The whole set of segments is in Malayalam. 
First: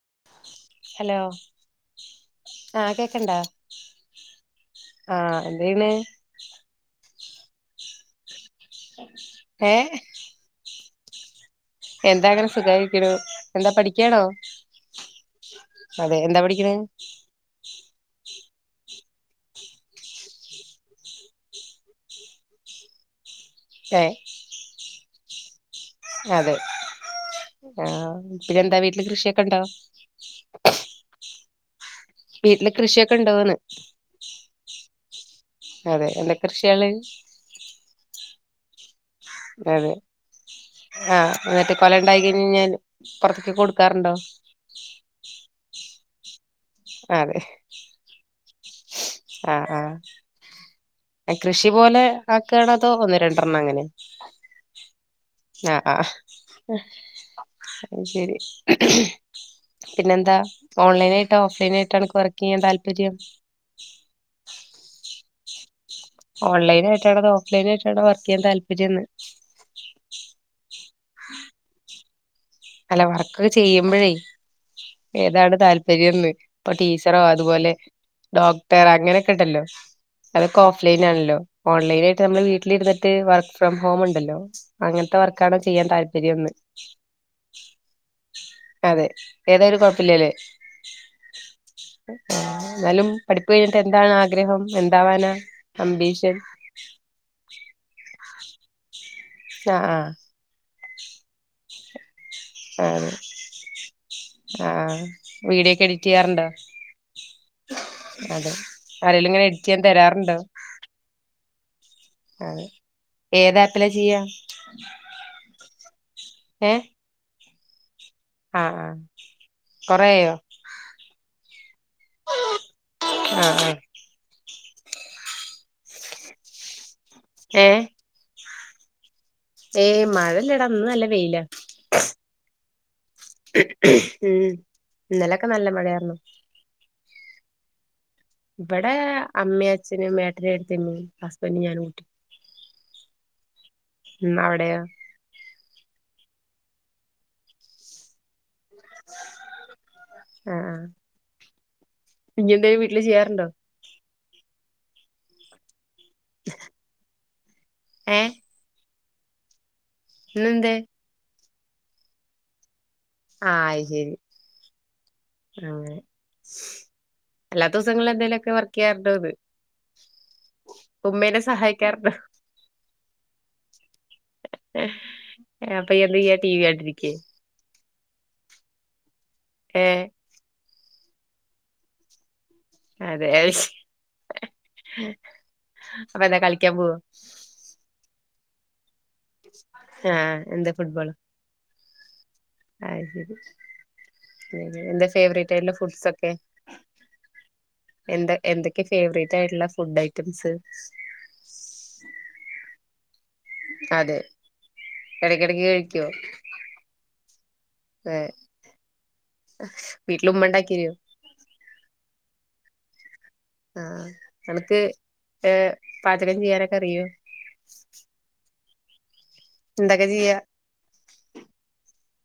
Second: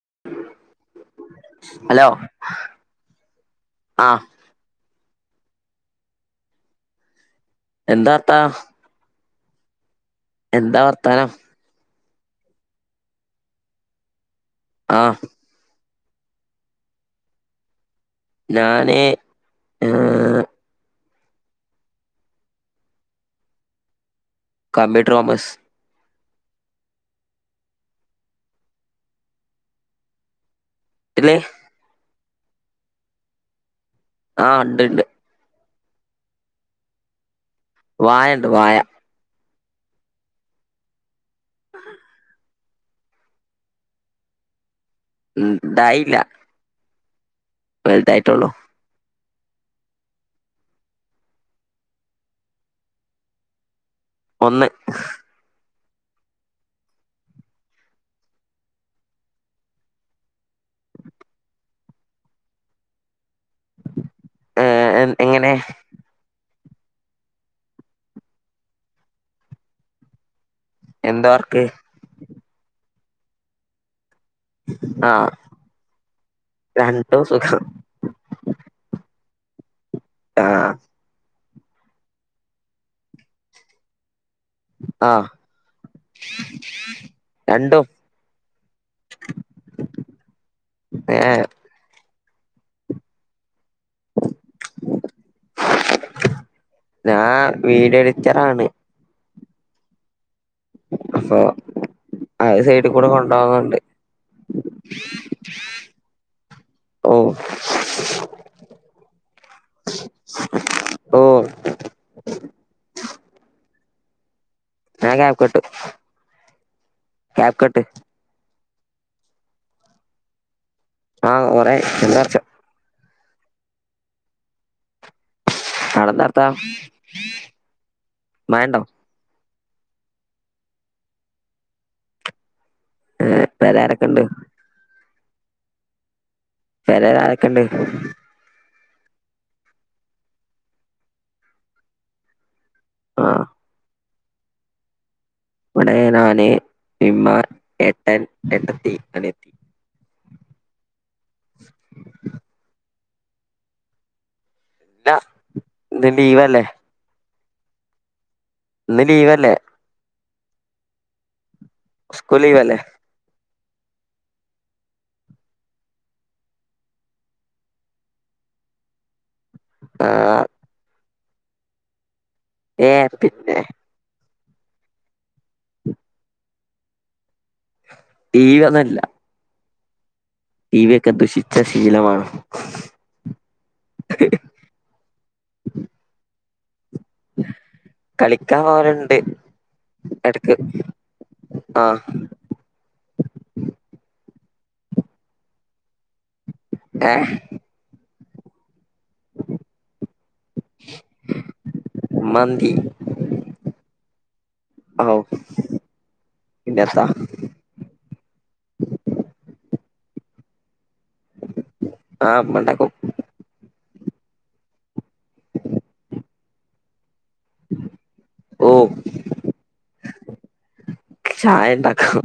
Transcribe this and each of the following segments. [unintelligible] ഹലോ ഹലോ ആഹ് കേക്കണ്ടോ ആ ആഹ എന്തേണ് എന്താത്താ ഏ എന്താ വർത്താനം എന്താ അങ്ങനെ സുഖായിരിക്കണു എന്താ പഠിക്കാണോ ആ അതെ എന്താ പഠിക്ക്ണ് ഞാനേ ആഹ് ഏഹ് കബ്യൂട്രോമസ് അതെ ആഹ് പിന്നെന്താ വീട്ടില് കൃഷിയൊക്കെ ണ്ടോ ട്ട്ല് വീട്ടില്െ കൃഷിയൊക്കെ ഇണ്ടന്ന് ആഹ് ഉണ്ട്ുണ്ട് അതെ എന്താ കൃഷിയാണ് കുവായ അതെ ആഹ എന്നിട്ട് കൊല ഉണ്ടായി കഴിഞ്ഞഴിഞ്ഞാൽ പുൊറത്തേക്ക് കൊടുക്കാറുണ്ടോ ഉ ഇതായില്ല അതെ ായിട്ടോള്ളോ ആ് ആഹ കൃഷി പോലെ ആക്കണതോ ഒന്ന് രണ്ടെണ്ണം അങ്ങനെ ഒന്ന് ആ അ ശരി പിന്നെന്താ ഓൺലൈന ആായിട്ടോ ഓഫ്ലൈന ആായിട്ടോ എനിക്ക് വർക്ക് ചെയ്യാൻ താല്പര്യം ഏർ എങ്ങനെ ഓൺലൈന ആയിട്ടാണ അോ ഓഫ്ലൈന ആയിട്ടാാണ്ോ വർക്ക് ചെയ്യാൻ താല്പര്യംന്ന് എന്താ വർക്ക് പലവർക്ക് ചെയ്യുമ്പോഴേ ആ ഏതാണ് താല്പര്യംന്ന് ഇപ്പൊ ടീച്ചറോ രണ്ടും സുഖം അതുപോലെ ഡോക്ടർ അങ്ങനെ കേട്ടല്ലോ ആ അതൊക്കെ ഓഫ്ലൈൻ ആണല്ലോ ഓൺലൈനായിട്ട് നമ്മൾ വീട്ടിലിരുന്നിട്ട് വർക്ക് ഫ്രം ഹോം ഉണ്ടല്ലോ ആ അങ്ങനത്തെ വർക്കാണോ ചെയ്യാൻ താല്പര്യംൊന്ന് രണ്ടും അതെ ഏതരു കൊഴപ്പില്ലല്ലേ ഏ, ആ എന്നാലും പഠിപ്പ കഴിഞ്ഞിട്ട് എന്താണ് ആഗ്രഹം എന്താവാാനാ അമ്പീഷൻ വീട്ടിച്ചറാണ് ആഹ ആഹ അഫ ആത് സൈഡിൽ കൂടെ കൊണ്ട പോോകുന്നുണ്ട് ആഹ വീടിയോ ഒക്കെ എഡിറ്റ് ചെയ്യാറുണ്ടോ ഓ അതെ ആരെിലും ഇങ്ങനെ എഡറ്റ് ചെയ്യാൻ തരാറുണ്ടോ ഓ ആഹ ഏതാപ്പില ചെയ്യ നാൻ ക്യാപ്ക്കട്ട് ഏ ക്യാപ്കട്ട് ആ ആ കൊറേയ്യോ ആഹ് കെറേയി എന്താർച്ചോ ആ ആ നടന്ന അർത്താ ഏ മ്യാണ്ടം ഏയ് മഴ ഇല്ലാടാ ഇന്ന് നല്ല വെയിലാ പെരേരൊക്കെ ഉണ്ട് ഉം ഇന്നലൊക്കെ നല്ല മഴയാർന്നു പെരേലാരക്കുണ്ട് ഇവിടെ അമ്മേം അച്ഛനും മേട്ടനും എട്ടത്തിയമ്മേം ഹസ്ബൻഡും ഞാനുട്ടി ആ ഉം അവിടെയാ ഇവിടെ നാന് ഇമ്മ ഏട്ടൻ ഏട്ടത്തി അനിയത്തി ആ ആ പിന്നെന്തേഊര് ട്ടില് ചെയ്യാറുണ്ടോ ന്നാ എന്തേ ബീവല്ലേ ഏ ഇന്ന് ലീവല്ലേ ഇന്ന് എന്തേ സ്ക്കൂൾ ലീവല്ലെ ആ അയിശരി ആ എല്ലാ ദിവസങ്ങളും എന്തേങ്കി ലൊക്കെ വർക്ക് ചെയ്യാറുണ്ടോന്ന് ആ ഉമ്മേനെ സഹായിക്കാറുണ്ടോ ഏയ് അത് പിന്നെ അപ്പൊ എന്തെയ്യാ ടി വികണ്ടിരിക്കേ ടീവി ഒന്നും അല്ല ഏ ടി വി യൊക്കെ ദുഷിച്ച ശീലമാണ് അതെ ഏശ് അപ്പൊ എന്താ കളിക്കാൻ പോവോ കളിക്കാൻ പോവലുണ്ട് ആ എടക്ക് എന്താ ഫുട്ബോളോ ആഹ് എന്തേ ഫേവറേറ്റായിട്ടുള്ള ഫുഡ്സ് എ എന്താ എന്തൊക്കെ ഫേവറേറ്റ് ആയിട്ടുള്ള ഫുഡ് ഐറ്റംസ് മന്തി അതെ ഔ എടക്കിടക്ക് കഴിക്കുവോ പിന്നെത്താ ഏ വീട്ടില് ഉമ്മണ്ടാക്കിരോ ആഹ് ഉമ്മണ്ടാക്കും ആ നെണക്ക് ഏ പാചകം ചെയ്യാനൊക്ക അറിയോ ഓ എന്തക്കെ ചെയ്യാ ചായ ഇണ്ടാക്കും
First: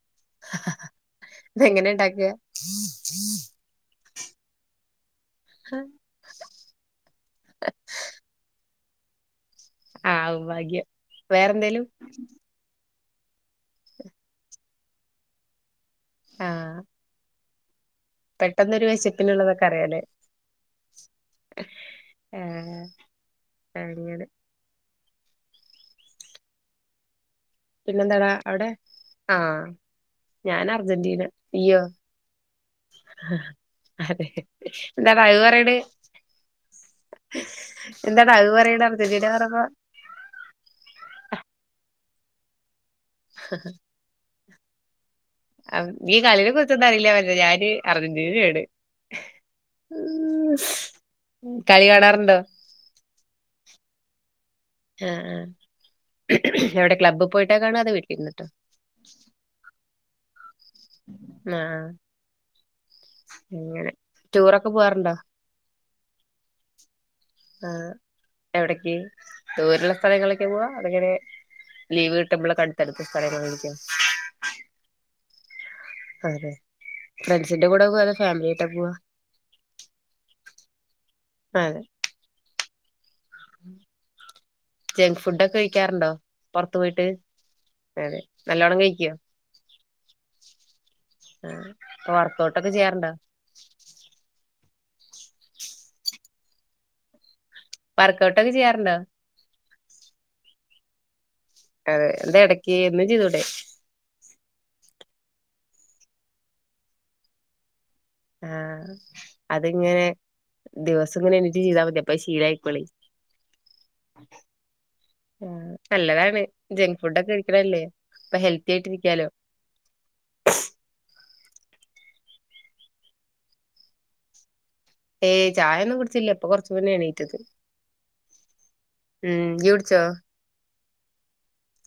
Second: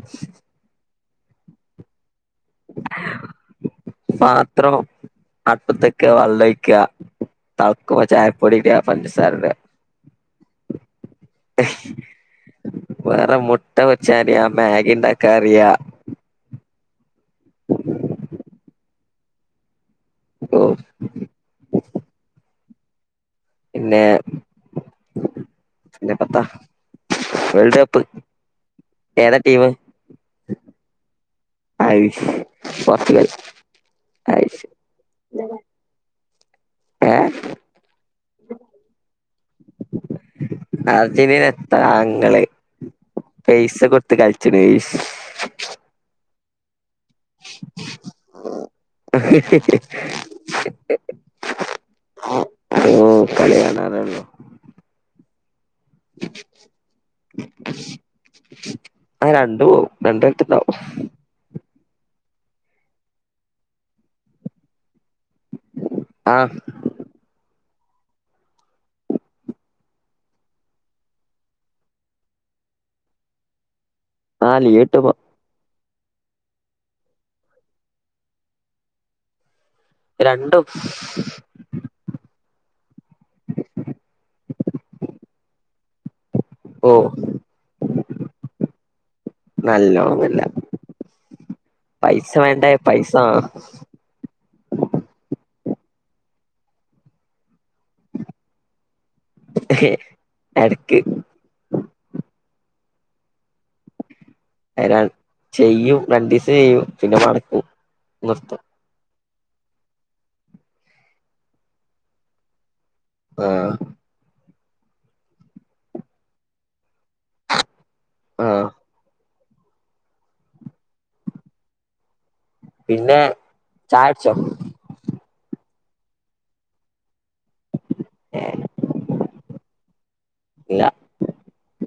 ഇതെങ്ങനെ ഇണ്ടാക്കാ പാത്രം അടുപ്പത്തക്കെ വള്ളയിക്കാ തളക്കുമ്പ ചായ പൊടി ഇട്യാ പഞ്ചസാര ഇടാ ആ ഭാഗ്യം വേറെ എന്തേലും വേറെ മുട്ട വെച്ചടിയാം മ്യാഗ ഇണ്ടാക്കാറിയാം ആഹ ഉ പെട്ടെന്നൊരു വിശപ്പിനുള്ളള്ളതൊക്കെ അറിയാലേ ഓ ആഹ് അങ്ങനെ പിന്നെ പത്ത പിന്നെന്താടാ അവിടെ ഏതാ ആഹ ഞാൻ അർജന്റീന ഇയ്യോ അയ്ഷ് അതെ എന്താ അത് പറയണ് ഏ എന്താട അത് പറയണ് അർജൻ്റിനെ പറഞ്ഞപ്പോ അർജന്റീന എത്ര താങ്ക പൈസ കൊടുത്ത് കളിച്ചണ് എനിക്ക്അറിയില്ല വല്യഞാന് അർജന്റീനയാണ് ഉ കളി കാണാറുണ്ടോ ഓ കളി കാണാറല്ലോ ആഹ ആ എവിടെ ക്ലബ്ബ് പോയിട്ടാ കാണോ അത വീട്ടിലിന്നിട്ടോ രണ്ടായിട്ടണ്ടാവു ആഹ എങ്ങനെ ടൂറൊക്കെ പോവാറുണ്ടോ ആഹ് ആഹ് എവിട്ക്ക്? ദൂരള്ള സ്ഥലങ്ങളിൽക്കാ പോവാ അതോ ഇങ്ങനെ ലീവ് കിട്ടുമ്പൾ ക്കടുത്തടുത്ത സ്ഥലങ്ങൾലേക്കോ? ലീവ് ട്ടുമ്പം അതെ ലേ. ഫ്രണ്ട്സിന്റെ കൂടെ പോവാ അതെ ഫാമിലിയായ്ട്ടാ പോവാ? രണ്ടും. അതെ ജങ്ക് ഫുഡൊക്കെ കഴിക്കാറുണ്ടോ? പൊറത്ത് ഓ പോയിട്ട്. അതെ നല്ലോണം കഴിക്ക്യോ? നല്ലോണം ന്ന്ല്ല. ആഹ് അപ്പൊ പൈസ വർക്കഔട്ട് വേണ്ടേ ഒക്കെ പൈസ ചെയ്യാറുണ്ടോ വർക്ക് ഔട്ടൊക്കെ ചെയ്യാറുണ്ടോ? എട്ക്ക്. അതെ. എന്താ എടക്ക് എന്നും ചെയ്തൂടേ? അഹ് ര, ചെയ്യും രണ്ടീസം ചെയ്യും പിന്നെ മട്ക്കും ആഹ് അത്ങ്ങനെ ദിവസങ്ങനെ [unintelligible] ചെയ്താ മതി. അപ്പൊ അത് ശീലാക്കോളേ ആഹ് ആഹ് നല്ലതാണ് ജങ്ക് ഫുഡൊക്കെ കഴിക്കണല്ലേ. അപ്പൊ ആ ഹെൽത്തി ആയിട്ട് ഇരിക്കാലോ. പിന്നെ ചായുട്ചോ? ഏയ് ചായൊന്നും കുടിച്ചില്ല ഇപ്പ കൊറച്ച് മുന്നെ എണീ റ്റത്. ഉം ഇയു ട്ച്ചോ? ഇല്ല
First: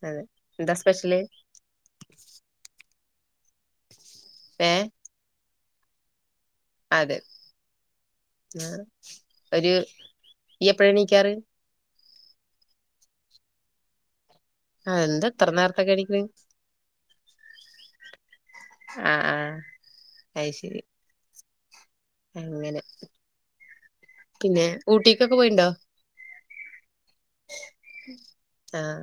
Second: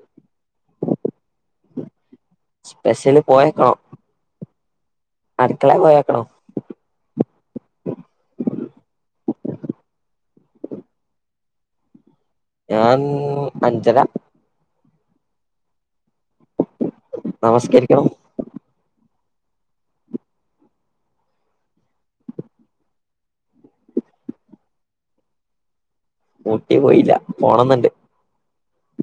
അതെ. എന്താ സ്പെഷ്യല്? പോയോക്കണം. ഏഹ്? അട്ക്കളേ പോയോക്കണം. അതെ ആഹ് ഒര് യ്യ് എപ്പഴാ ണീക്കാറ്? ഞാൻ അഞ്ചര ആഹ് എന്താ ഇത്ര നേരത്തെ ക്കെണിക്ക്ണ്? നമസ്കരിക്കാണം. ആഹ് ആഹ് അയ് ശെരി അങ്ങനെ പിന്നെ ഊട്ടിക്കൊക്കെ പോയിണ്ടോ? ഊട്ടി പോയില്ല പോണന്ന്ണ്ട്. ആഹ്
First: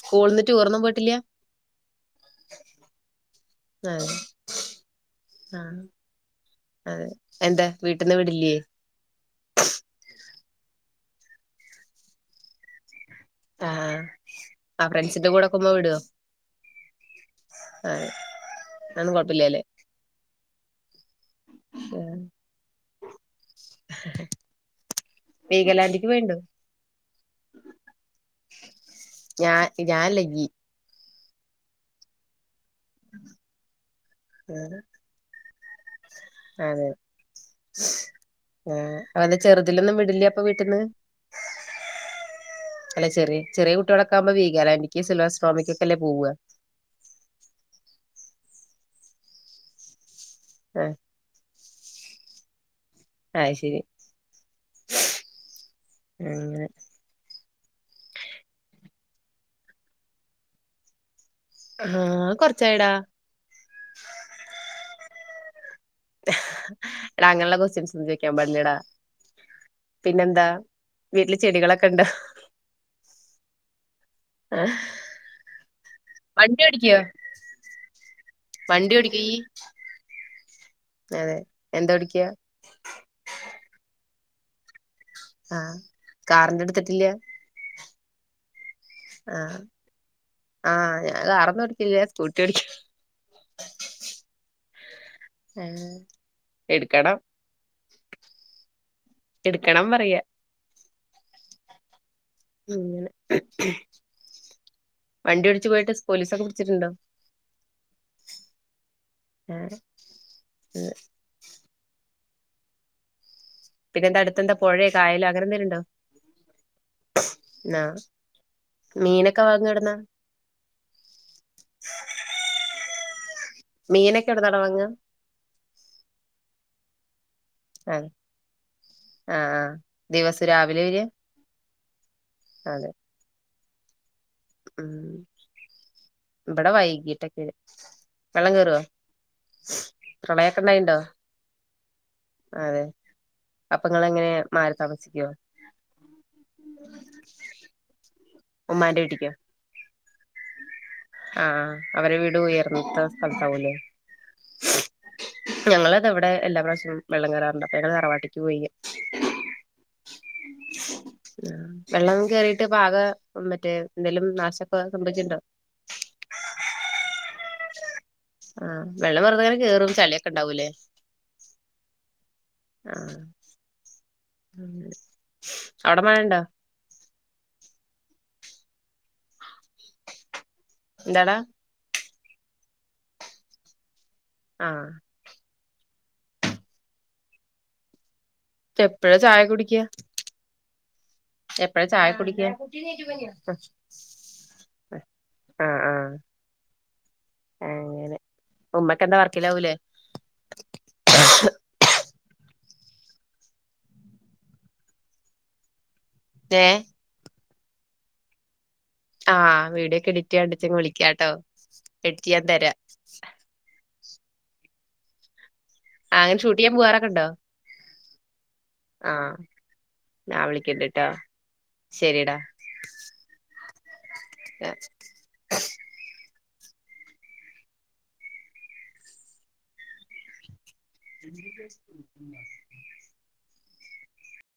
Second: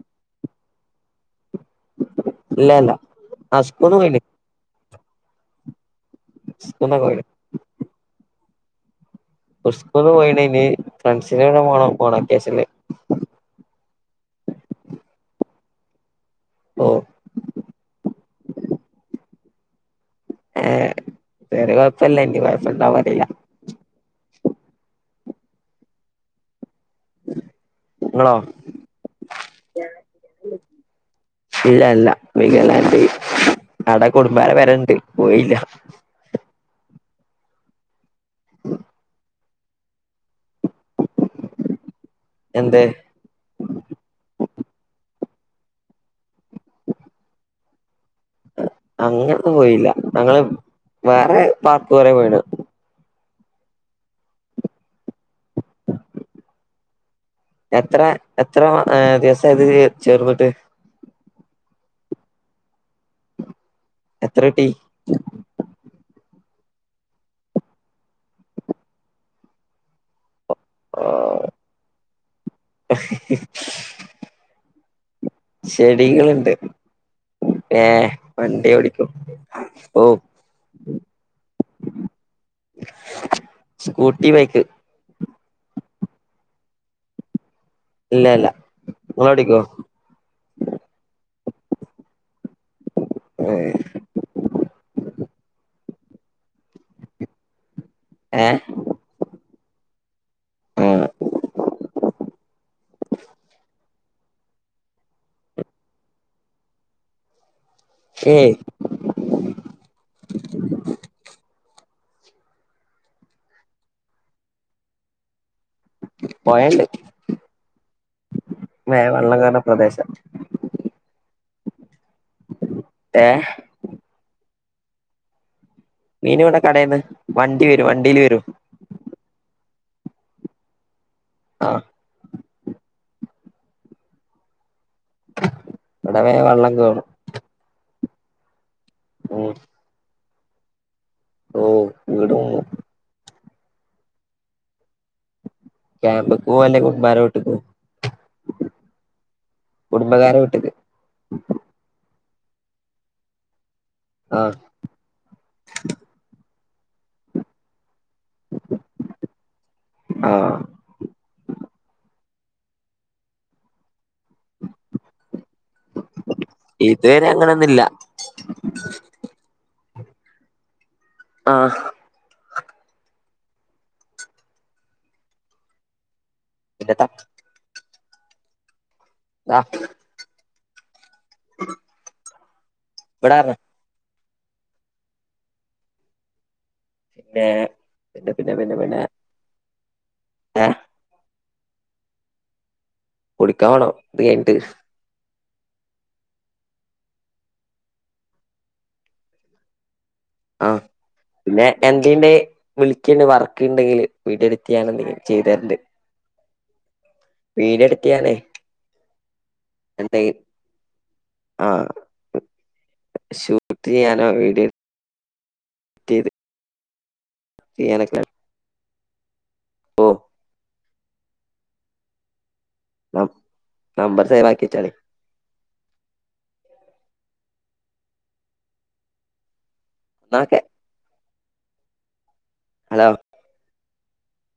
സ്കൂള്ന്ന് ടൂറൊന്നും പോയിട്ടില്ല്യാ? ഇല്ലാല്ല ആ സ്കൂള്ന്ന് അതെ പോയിണ്. ആഹ് സ്കൂന്ന് അഹ് പോയിന് എന്താ വീട്ടിന്ന് വിടില്യേ? സ്കൂള്ന്ന് പോയണ് നി ഫ്രണ്ട്സിന്റെകൂടെ പോണം ഓണ വെക്കേഷൻല്. ആഹ് ആ ഫ്രണ്ട്സിന്റെ കൂടൊക്കുമ്മ വിട്വോ? ഓ ആഹ് ആന്നും കൊഴപ്പല്ലാല്ലേ ഏഹ് വേറെ കൊഴപ്പല്ല ഇനി കൊഴപ്പോണ്ടവോ അറീല്ല വീഗലാൻ്റിക് പോയ്ണ്ടോ? ഇങ്ങളോ ഞാ ഞാല്ല യ്യ് ഇല്ലാ ല്ലാ വീഗാലാൻ്റ് ആടെ കുടുംബാരെ പെരണ്ട് പോയില്ല. അതെ ആഹ് അഓലെ ചെറ്തിലൊന്നും വിടില്ല്യ? ഇപ്പൊ വീട്ട്ന്ന് എന്ത് അല്ല ചെറിയ് ചെറിയ കുട്ട്യൊളൊക്കാവുമ്പോ വീഗാലാൻ്റിക്ക് സിൽവർസ്ട്രോമിക്കൊക്കല്ലേ പോവ്വാ അങ്ങൻ ന്നും പോയില്ല ഞങ്ങള് ആഹ് വേറെ പാർക്ക് കൊറെ പോയിണ്. ആയ് ശെരി അങ്ങനെ എത്ര എത്ര മ അ ദേവസമായി ഇതില് ചേർന്നിട്ട് ആഹ് കൊറച്ചായ്ടാ എത്ര കിട്ടീ എടാ അങ്ങനുള്ള കൊസ്റ്റ്യൻസ്സൊന്നും ചോയിക്കാൻ പാടില്ലടാ പിന്നെന്താ ഓ വീട്ടില് ചെടികളൊക്കെ ഇണ്ടോ [unintelligible] [inaudible] ചെടികള്ണ്ട് വണ്ടി ഓടിക്കോ ഏഹ് വണ്ടി ഓടിക്കും ഓടിക്കോ ഇയ്യ് ഓ അതെ എന്താ ഓടിക്യാ തീബൈക്ക് ആഹ് കാറിന്റെ എടുത്തിട്ടില്ല്യാ ഇല്ല ഇല്ലാ ആഹ് ആ ഞാ കാറൊന്നുഎടുത്തില്ല സ്കൂ ട്ടിയോടിക്ക് ഏ ആ എടുക്കണം ഏഹ് എടുക്കണം പറയ്യാ അങ്ങനെ വണ്ടി ഓടിച്ചു പോയിട്ട് സ്പോലീസൊക്കെ പിടിച്ചിട്ടുണ്ടോ ഏയ് ഏഹ് [unintelligible] പിന്നെ എന്താ അടുത്ത് എന്താ പൊഴയ് കായലോ അങ്ങനെന്തേല്ണ്ടോ പൊഴണ്ട് ന്നാ വേ വെള്ളം മീനൊക്കെ കേറുന്ന വാങ്ങ്ആഎടന്നാ പ്രദേശ ഏ മീനൊക്കെ ഏടന്നാടാ വാങ്ങ്കാ മീനിവിടെ കടേന്ന് വണ്ടി വരും അതെ വണ്ടിയില് വരും ആ ആ ദിവസം രാവിലെ വര്വാ ആഹ് അതെ ഉം വേ ഇവിടെ വെള്ളം കേറും വൈയ്കീട്ടക്കെ വെള്ളം കേറുവോ മോ [unintelligible] പ്രളയ്ക്കെണ്ടായ്ണ്ടോ ഓ വീട് ഉം അപ്പങ്ങള് എങ്ങനെയാ മാറി താമസിക്കുവോ ക്യാമ്പ്പോവല്ലേ കുടുംബാരോട്ടി പോം ഉമ്മാന്റെവീട്ടിക്കോ കുടുംബകാര വിട്ടത് ആഹ അവരെ വീട് ഉയർന്നത്ത സ്ഥലത്താവൂലേ ആ ഞങ്ങളത ഇവിടെ എല്ലാ പ്ര്രാവശ്യവും വെള്ളം കയറുണ്ട് ഞ തറവാട്ട പോയി ആഹ ആ വെള്ളം കേറിീട്ട് പാക മറ്റേ എന്തെങ്കലും നാശമൊക്കെ സംഭവിച്ചിണ്ടോ വേരെ അങ്ങൊന്നുമില്ല ആഹ് വെള്ളം വെറുത അങ്ങനെ കയറും ചളിയൊക്കെ ഉണ്ടാവൂല്ലേ ആഹ ആഹ അവിടെ മണണ്ടോ പിട്ട ആഹ് ന്തടാ പടാറന ആഹ പിന്നെ പിന്നെ പിന്നെ പിന്നെ പിന്നെ എപ്പഴാ ചായ കുടിക്ക ആഹ എപ്പഴാ ചായ കുടിക്ക കുടിക്കാ വേണോ ഇത് കഴിഞ്ഞിട്ട് ആ ആ അങ്ങനെ ഉമ്മക്ക് എന്താ വർക്കിലാവൂലേ ആഹ് പിന്നെ എൻ - വീ [unintelligible] ന്റെ വിളിക്കണ്ട് വർക്ക് ഉണ്ടെങ്കില് വീഡിയോ എഡിറ്റ്‌ ചെയ്യാൻ ഉണ്ടെങ്കിൽ ചെയ്തരണ്ട് ഏയ വീഡിയോ എടുക്കെയാനേ ആഹ് വീഡിയോക്കെ എഡിറ്റ് ചെയ്യാൻ ഉണ്ടെങ്കിൽ വിളിക്കാട്ടോ ആഹ് എഡറ്റ് ചെയ്യാൻ തരാം ത്തിയാനോ വീട് അങ്ങനെ ചൂട്ടിയാൻ പോകാറൊക്കെണ്ടോ എനക്ക് ആഹ് ഞാൻ വിളിക്കണ്ടിട്ടാ ശരിടാ നമ്പർ സെവ് ആക്കി ആ വച്ചോളി എന്നാ ഓക്കേ [inaudible] ഹലോ